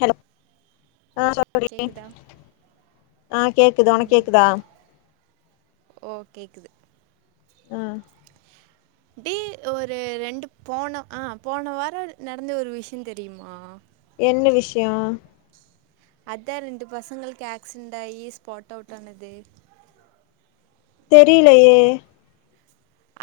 hello ஆ தோழி கேக்குதா ஆ கேக்குது ஒனக் கேக்குதா ஓ கேக்குது ஆ டி ஒரு ரெண்டு போன ஆ போன வார நடந்த ஒரு விஷய தெரியுமா என்ன விஷய அதா ரெண்டு பசங்களுக்கு ஆக்ஸிடண்டாயி ஸ்பாட்டவுட் ஆனது தெரியிலையே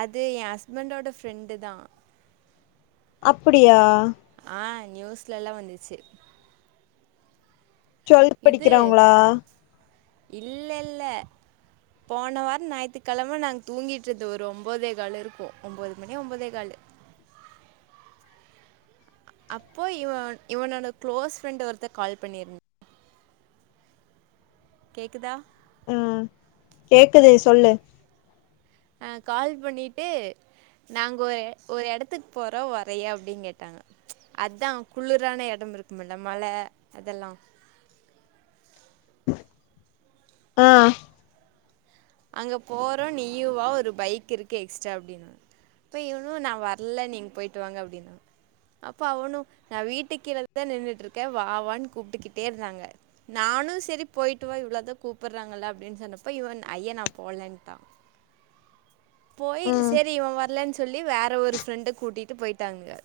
அது ஏ ஹஸ்பண்டோட ஃப்ரெண்டு தா அப்டியா ஆ நியூஸ்லல்லா வந்துச்சு டுவெல்த் இது படிக்கிறவங்களா இல்லல்ல போன வார ஞாயித்துக்கெழம நாங்க தூங்கிட்ருந்தோ ஒரு ஒம்போதே கால் இருக்கு ஒம்போது மணி ஒம்போதே காலு அப்போ இவ இவனோட குளோஸ் ஃப்ரெண்ட் ஒருத்த கால் பண்ணிருந் கேக்குதா ம் கேக்குது சொல்லு ஆ கால் பண்ணிட்டு நாங்க ஒரு ஒரு எடத்துக்கு போறோ வரியா அப்டின்னு கேட்டாங்க அதா குளிரான எடம் இருக்கும் இல்ல மல அதெல்லா ஆ அங்க போறோ நீயு வா ஒரு பைக் இருக்கு எக்ஸ்ட்ரா அப்டின்னு இப்ப இவனு நா வரல நீங்க போயிட்டு வாங்க அப்டின்னா அப்ப அவனு நா வீட்டுக்கு கீழதா நின்னுட்டு இருக்கே வா வான்னு கூப்ட்டுக்கிட்டே இருந்தாங்க நானு சேரி போயிட்டு வா இவ்ளோ இதா கூப்புட்றாங்கல்ல அப்டின்னு சொன்னப்ப இவன் ஐய நா போலன்ட்டா போய் ம் சேரி இவ வரலன்னு சொல்லி வேற ஒரு ஃப்ரெண்ட கூட்டிட்டு போயிட்டாங்க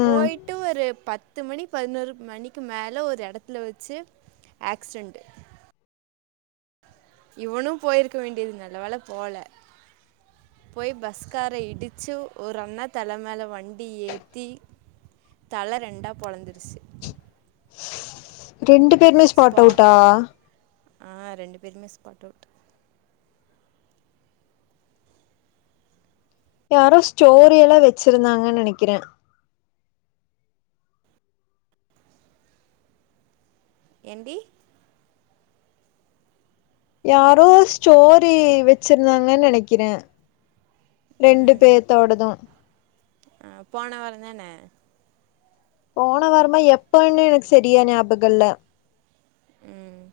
ம் போயிட்டு ஒரு பத் து மணி பதினோரு மணிக்கு மேலே ஒரு அடத்துல வச்சு ஆக்சிடென்ட் இவனு போயிருக்க வேண்டியது நல்ல வேல போவல போய் பஸ்கார இடிச்சு ஒரு அண்ணா தலை மேல வண்டி ஏத்தி தலை ரெண்டா பொழந்துருச்சு ரெண்டு பேருமே ஸ்பாட் ஸ்பா அவுட்டா ஆ ரெண்டு பேருமே ஸ்பாட் அவுட் யாரோ ஸ்டோரி எல்லா வச்சிருந்தாங்கனு நெனைக்கிறே ஏன்டி யாரோ ஸ்டோரி வச்சிருந்தாங்கனு நெனைக்கிறே ரெண்டு பேத்தோட்டதும் ஆ போன வாரம்தான போன வாரமா எப்பன்னு எனக்கு செரியா ஞாபகம் இல்ல ம்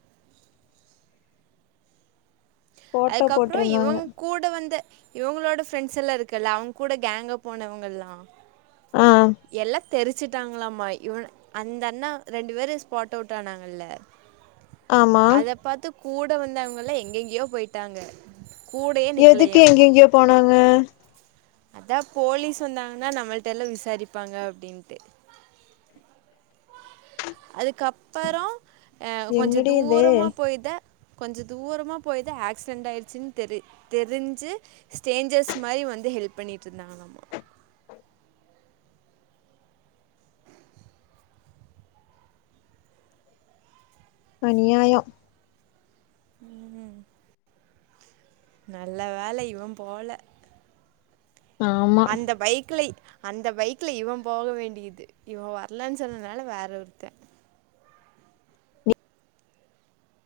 போட்டோ அதுக்கப்றோ போட்டிருந்தாங்க இவங் கூட வந்த இவங்களோட ஃப்ரெண்ட்ஸ் எல்லா இருக்குல்ல அவங்க கூட கேங்கா போனவங்கள்லா ஆ எல்லா தெரிச்சுட்டாங்களாமா இவன அந்த அண்ணா ரெண்டு பேரும் ஸ்பாட் அவுட் ஆனாங்கல்ல ஆமா அத பாத்து கூட வந்தவங்கல்லா எங்கெங்கயோ போயிட்டாங்க கூடயே எதுக்கு எங்க நிக்கலையாமா எங்கயே போனாங்க அதா போலீஸ் வந்தாங்கன்னா நம்மள்ட்ட எல்லா விசாரிப்பாங்க அப்படின்ட்டு அதுக்கப்பறோ அ கொஞ்ச என்னடி இது தூரமா போய்தா கொஞ்ச தூரமா போயிதா ஆக்சிடென்ட் ஆயிடுச்சுனு தெரி தெரிஞ்சு ஸ்டேஞ்சர்ஸ் மாரி வந்து ஹெல்ப் பண்ணிட்டு இருந்தாங்கலமா அநியாய ம் நல்ல வேல இவ போல ஆமா அந்த பைக்குல அந்த பைக்ல இவ போக வேண்டியது இவ வரலன்னு சொன்னனால வேற ஒருத்த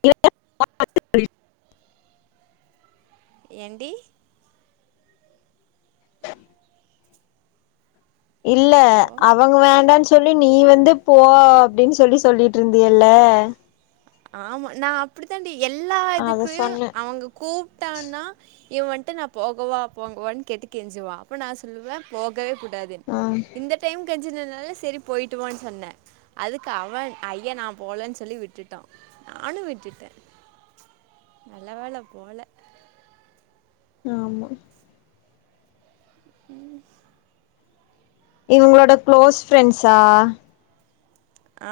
இல்லனா ஏன்டி இல்ல ஹலோ அவங்க வேண்டனு சொல்லி நீ வந்து போ அப்டின்னு சொல்லி சொல்லிட் ட்டுருந்தில்ல ஆமா நா அப்டித்தாண்டி எல்லா அத இதுக்கு சொன்னே அவங்க கூப்ட்டான்னா இவ வந்ட்டு நா போகவா போகவா கேட்டு கெஞ்சிவா அப்போ நா சொல்லுவே போகவே கூடாதுனு ஆ இந்த டைம் கஞ்சனால சேரி போயிட்டுவானு சொன்னே அதுக்கு அவ ஐயா நா போலன்னு சொல்லி விட்டுட்டா நானு விட்டுடா நல்ல வேல போல ஆமா ம் இவங்களோட க்ளோஸ் ஃப்ரெண்ட்ஸா ஆ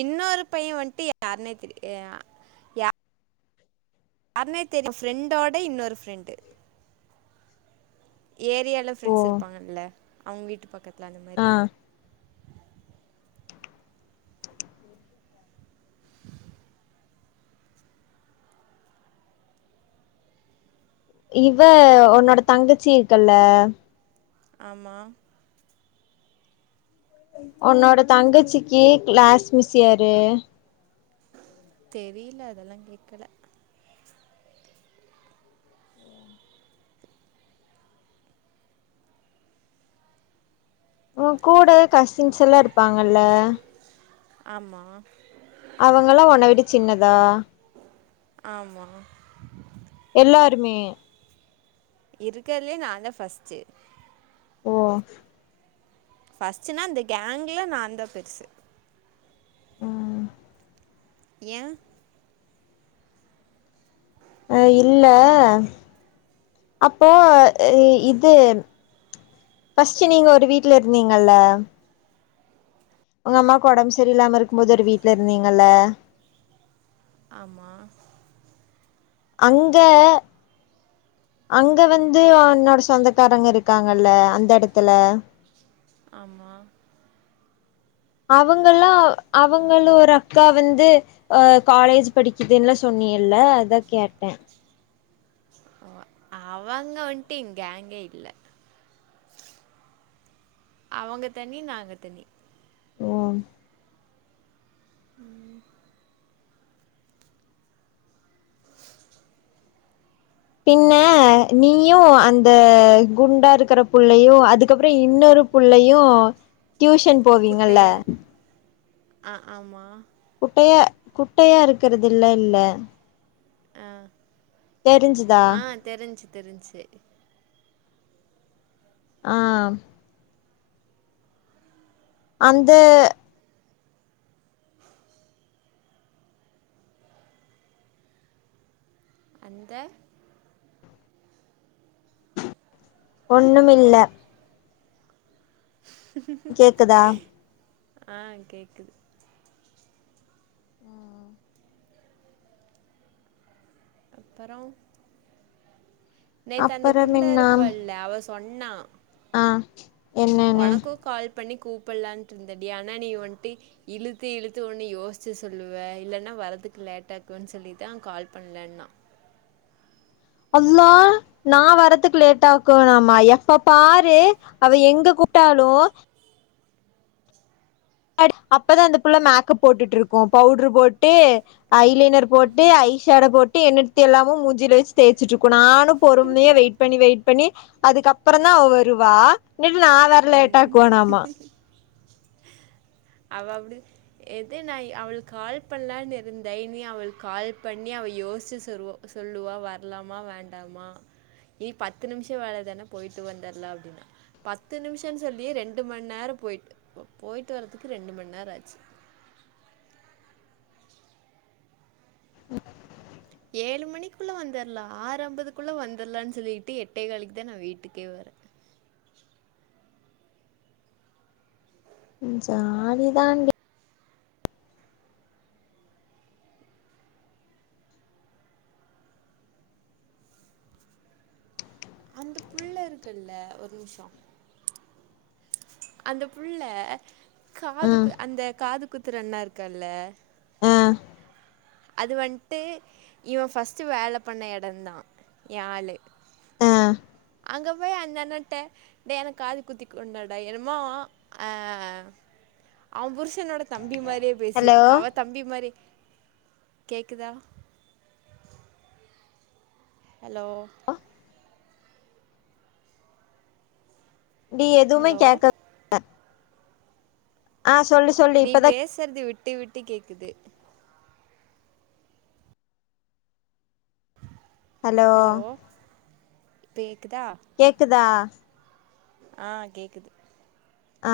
இன்னொரு பைய வந்துட்டு யாருனே தெரிய யா யாருனே தெரில ஃப்ரெண்டோட இன்னொரு ஃப்ரெண்டு ஏரியால ஓ ஃப்ரெண்ட்ஸ் இருப்பாங்கல அவுங்க வீட்டு பக்கத்தில அந்த மாரி ஆ இவ அப்புறோ உன்னோட தங்கச்சி இருக்குல்ல ஆமா உன்னோட தங்கச்சிக்கு கிளாஸ் மிஸ் யாரு தெரில அதெல்லா கேட்க்கல ம் உ கூடயே கசின்ஸ் எல்லா இருப்பாங்கல்ல ஆமா அவங்கல்லா உனை விட சின்னதா ஆமா எல்லாருமே இருக்கதுலயே நா தா ஃப்ர்ஸ்ட் ஓ ஃபர்ஸ்ட்டுனா இந்த கேங்கில நான்ந்தா பெருசு ம் ஏ ஆ அ இல்ல அப்போ இது ஃப்ர்ஸ்ட்டு நீங்க ஒரு வீட்ல இருந்தீங்கல்ல உங்க அம்மாக்கு ஒடம்ப சரி இல்லாம இருக்கும் போது ஒரு இப் வீட்ல இருந்தீங்கல்ல ஆமா அங்க அங்க வந்து என்னோட சொந்தக்காரங்க இருக்காங்கல்ல அந்த இடத்துல ஆமா அவங்கல்லா அவங்கள ஒரு அக்கா வந்து அ காலேஜ் படிக்குதுல்ல சொ சொன்னியல அதா கேட்டே ஓ அவுங்க வந்துட்டு கேங்கே இல்ல அவங்க தனி நாங்க தனி ஒ ம் பின்ன நீயு அந்த குண்டா இருக்கிற புள்ளையு அதுக்கப்புறோ இன்னொரு புள்ளயு டியூஷன் போவீங்கல்ல குட்டையா இருக்கு ஆ ஆமா குட்டையா குட்டையா இருக்கிறதுல்ல இல்ல அ தெரிஞ்சுதா தெரிஞ்சி தெரிஞ்சி ஆ அந்த அந்த ஹலோ ஒண்ணுமில்ல கேக்குதா ஆ கேக்குது அப்பறோ நேத்து அந்த அப்பறம் குண்டா என்னா இருப்பல்ல அவ சொன்னா ஆ என்னன்னு ஒனக்கு கால் பண்ணி கூப்பல்லான்ட்டு இருந்த டி அனா நீ வன்ட்டு இழுத்து இழுத்து ஒன்னு யோஸ்ச்சு சொல்லுவ இல்லன்னா வரதுக்கு லேட்டாக்குன் சொல்லிதா கால் பண்லண்ணா அல்லா நா வரத்துக்கு லேட்டாக்குனாமா எப்ப பாரு அவ எங்க கூப்ட்டாலு அடி அப்பதா அந்த புள்ள மேக்கப் போட்டுட்ருக்கு பவுரு போட்டு ஐ லைனர் போட்டு ஐ ஷேடோ போட்டு என்னுட் தெல்லாமு மூஞ்சீல வெச் தேச்சிட்ருக்கோனு நானு பொறுமையா வெயிட் பண்ணி வெயிட் பண்ணி அதுக்கப்பறோ தா அவ வருவா நில் நா வர லேட்டாக்குவனாமா அவ அப்படித எது நாய் அவளுக் கால் பண்லான்னு இருந்த இனி அவளுக் கால் பண்ணி அவ யோஸ்ச்சி சொருவோ சொல்லுவா வரலாமா வேண்டாமா நீ பத்து நிம்ஷோ வேல தான போய்ட்டு வந்தர்லா அப்டின்னா பத்து நிம்ஷன்னு சொல்லியே ரெண்டு மண் நேர போய்ட்டு போய்ட்டு வரதுக்கு ரெண்டு மண் நேர ஆச்சு உ ஏழு மணிக்குள்ள வந்தர்லா ஆரம்பதுக்குள்ள வந்தர்லான் சொல்லிட்டு எட்டே காலுக்கு தா நா வீட்டுக்கே வரே ம் ஜாலி தா டி அந்த புள்ள இருக்குல்ல ஒரு நிம்ஷோ அந்த புள்ள காது ம் கு அந்த காது குத்துற அண்ண இருக்கல்ல ஆ அது வன்ட்டு இவ ஃபர்ஸ்ட்டு வேல பண்ண எடந்தா ஏ ஆளு ஆ அங்க போய் அந்த அண்ணட்ட டே எனக் காது குத்தி கொண்டடா என்னமோ அ அவ புருஷனோட தம்பி மாரியே ஹலோ பேசிட்ருக் அவ தம்பி மாரி கேக்குதா ஹலோ அ டி எதுமே ஹலோ கேக்க ஆ சொல்லு சொ நீ பேசர்து விட்டு விட்டு கேக்குது ஹலோ தேக்குதா கேக்குதா ஆ கேக்குது ஆ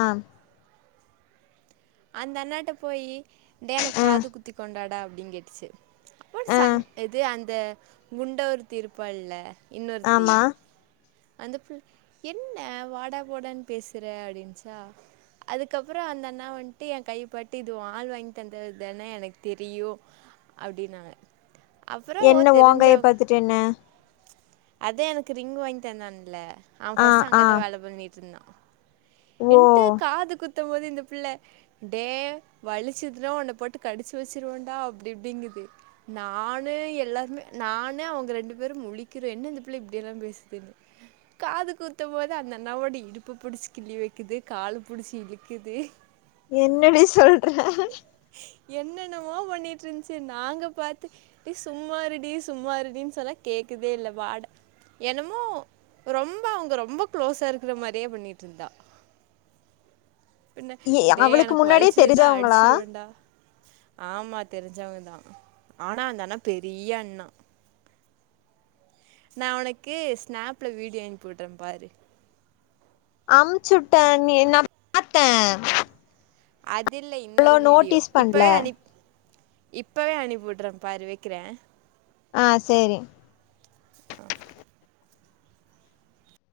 அந்த அண்ணாட்ட போயி டே எனக் ஆ காது குத்தி கொண்டாடா அப்டிங் கேட்டுச்சு அப்பற ஆ சன் எது அந்த குண்டா ஒருத்தி இருப்பள்ல இன்னொருத்தி ஆமா அந்த புள் என்ன வாடா போடான் பேசற அப்டின்ச்சா அதுக்கப்பறோ அந்த அண்ணா வன்ட்டு ஏ கையபாட்டு இது ஓ ஆள் வாங்கி தந்தது தான எனக்கு தெரியூ அப்டினாங்க அப்பறோ ஓ தெரிஞ்சவங் டென்ன அதா எனக் ரிங் வாங்கி தந்தான்ல்ல அவ ஆ ஃபஸ்ட்டு ஆ அங்க தா வேல பண்ணிட்ருந்தா ஓ இன்ட்டு காது குத்தும் போது இந்த பிள்ள டே வலிச்சுதுனா உன்ன போட்டு கடிச்சு வச்சிருவன்டா அப்டி இப்டிங்குது நானு எல்லாருமே நானு அவுங்க ரெண்டு பேரு முழிக்கிறோ என்ன இந்த பிள்ள இப்படி எல்லா பேசுதுன் காது குத்தும் போது அந்த அண்ணாவோட இடுப்ப புடுச்சு கிள்ளி வெக் க்குது கால புடுச்சு இழுக்குது என்னடி சொல்ற என்னென்னவோ பண்ணிட்டு இருந்துச்சு நாங்க பாத்து டி சும்மா இருடி சும்மா இருடின் சொன்னா கேக்கவே இல்ல வாட என்னமோ ரொம்ப அவுங்க ரொம்ப க்ளோஸா இருக்ற மாரியே பண்ணிட்ருந்தா பின்ன ஏ டே அவளுக்கு எனக்கு முன்னாடியே வல்ச்சதுன்னா தெரிஞ்சவங்களா அடிச்சிருவண்டா ஆமா தெரிஞ்சவங்கதா ஆனா அந்த அண்ணா பெரிய அண்ணா நா உனக்கு ஸ்நாப்ல வீடியோ அனுப்பி விட்றே பாரு அம்ச்சுட்டே நீ நா பாத்தே அது இல்ல அவ்ளோ இன்னொரு வீடியோ நோட்டீஸ் இப்பவே பண்ல அனிப் இப்பவே அனுப்பிவுட்ற பாரு வெக்கிறே ஆ சேரி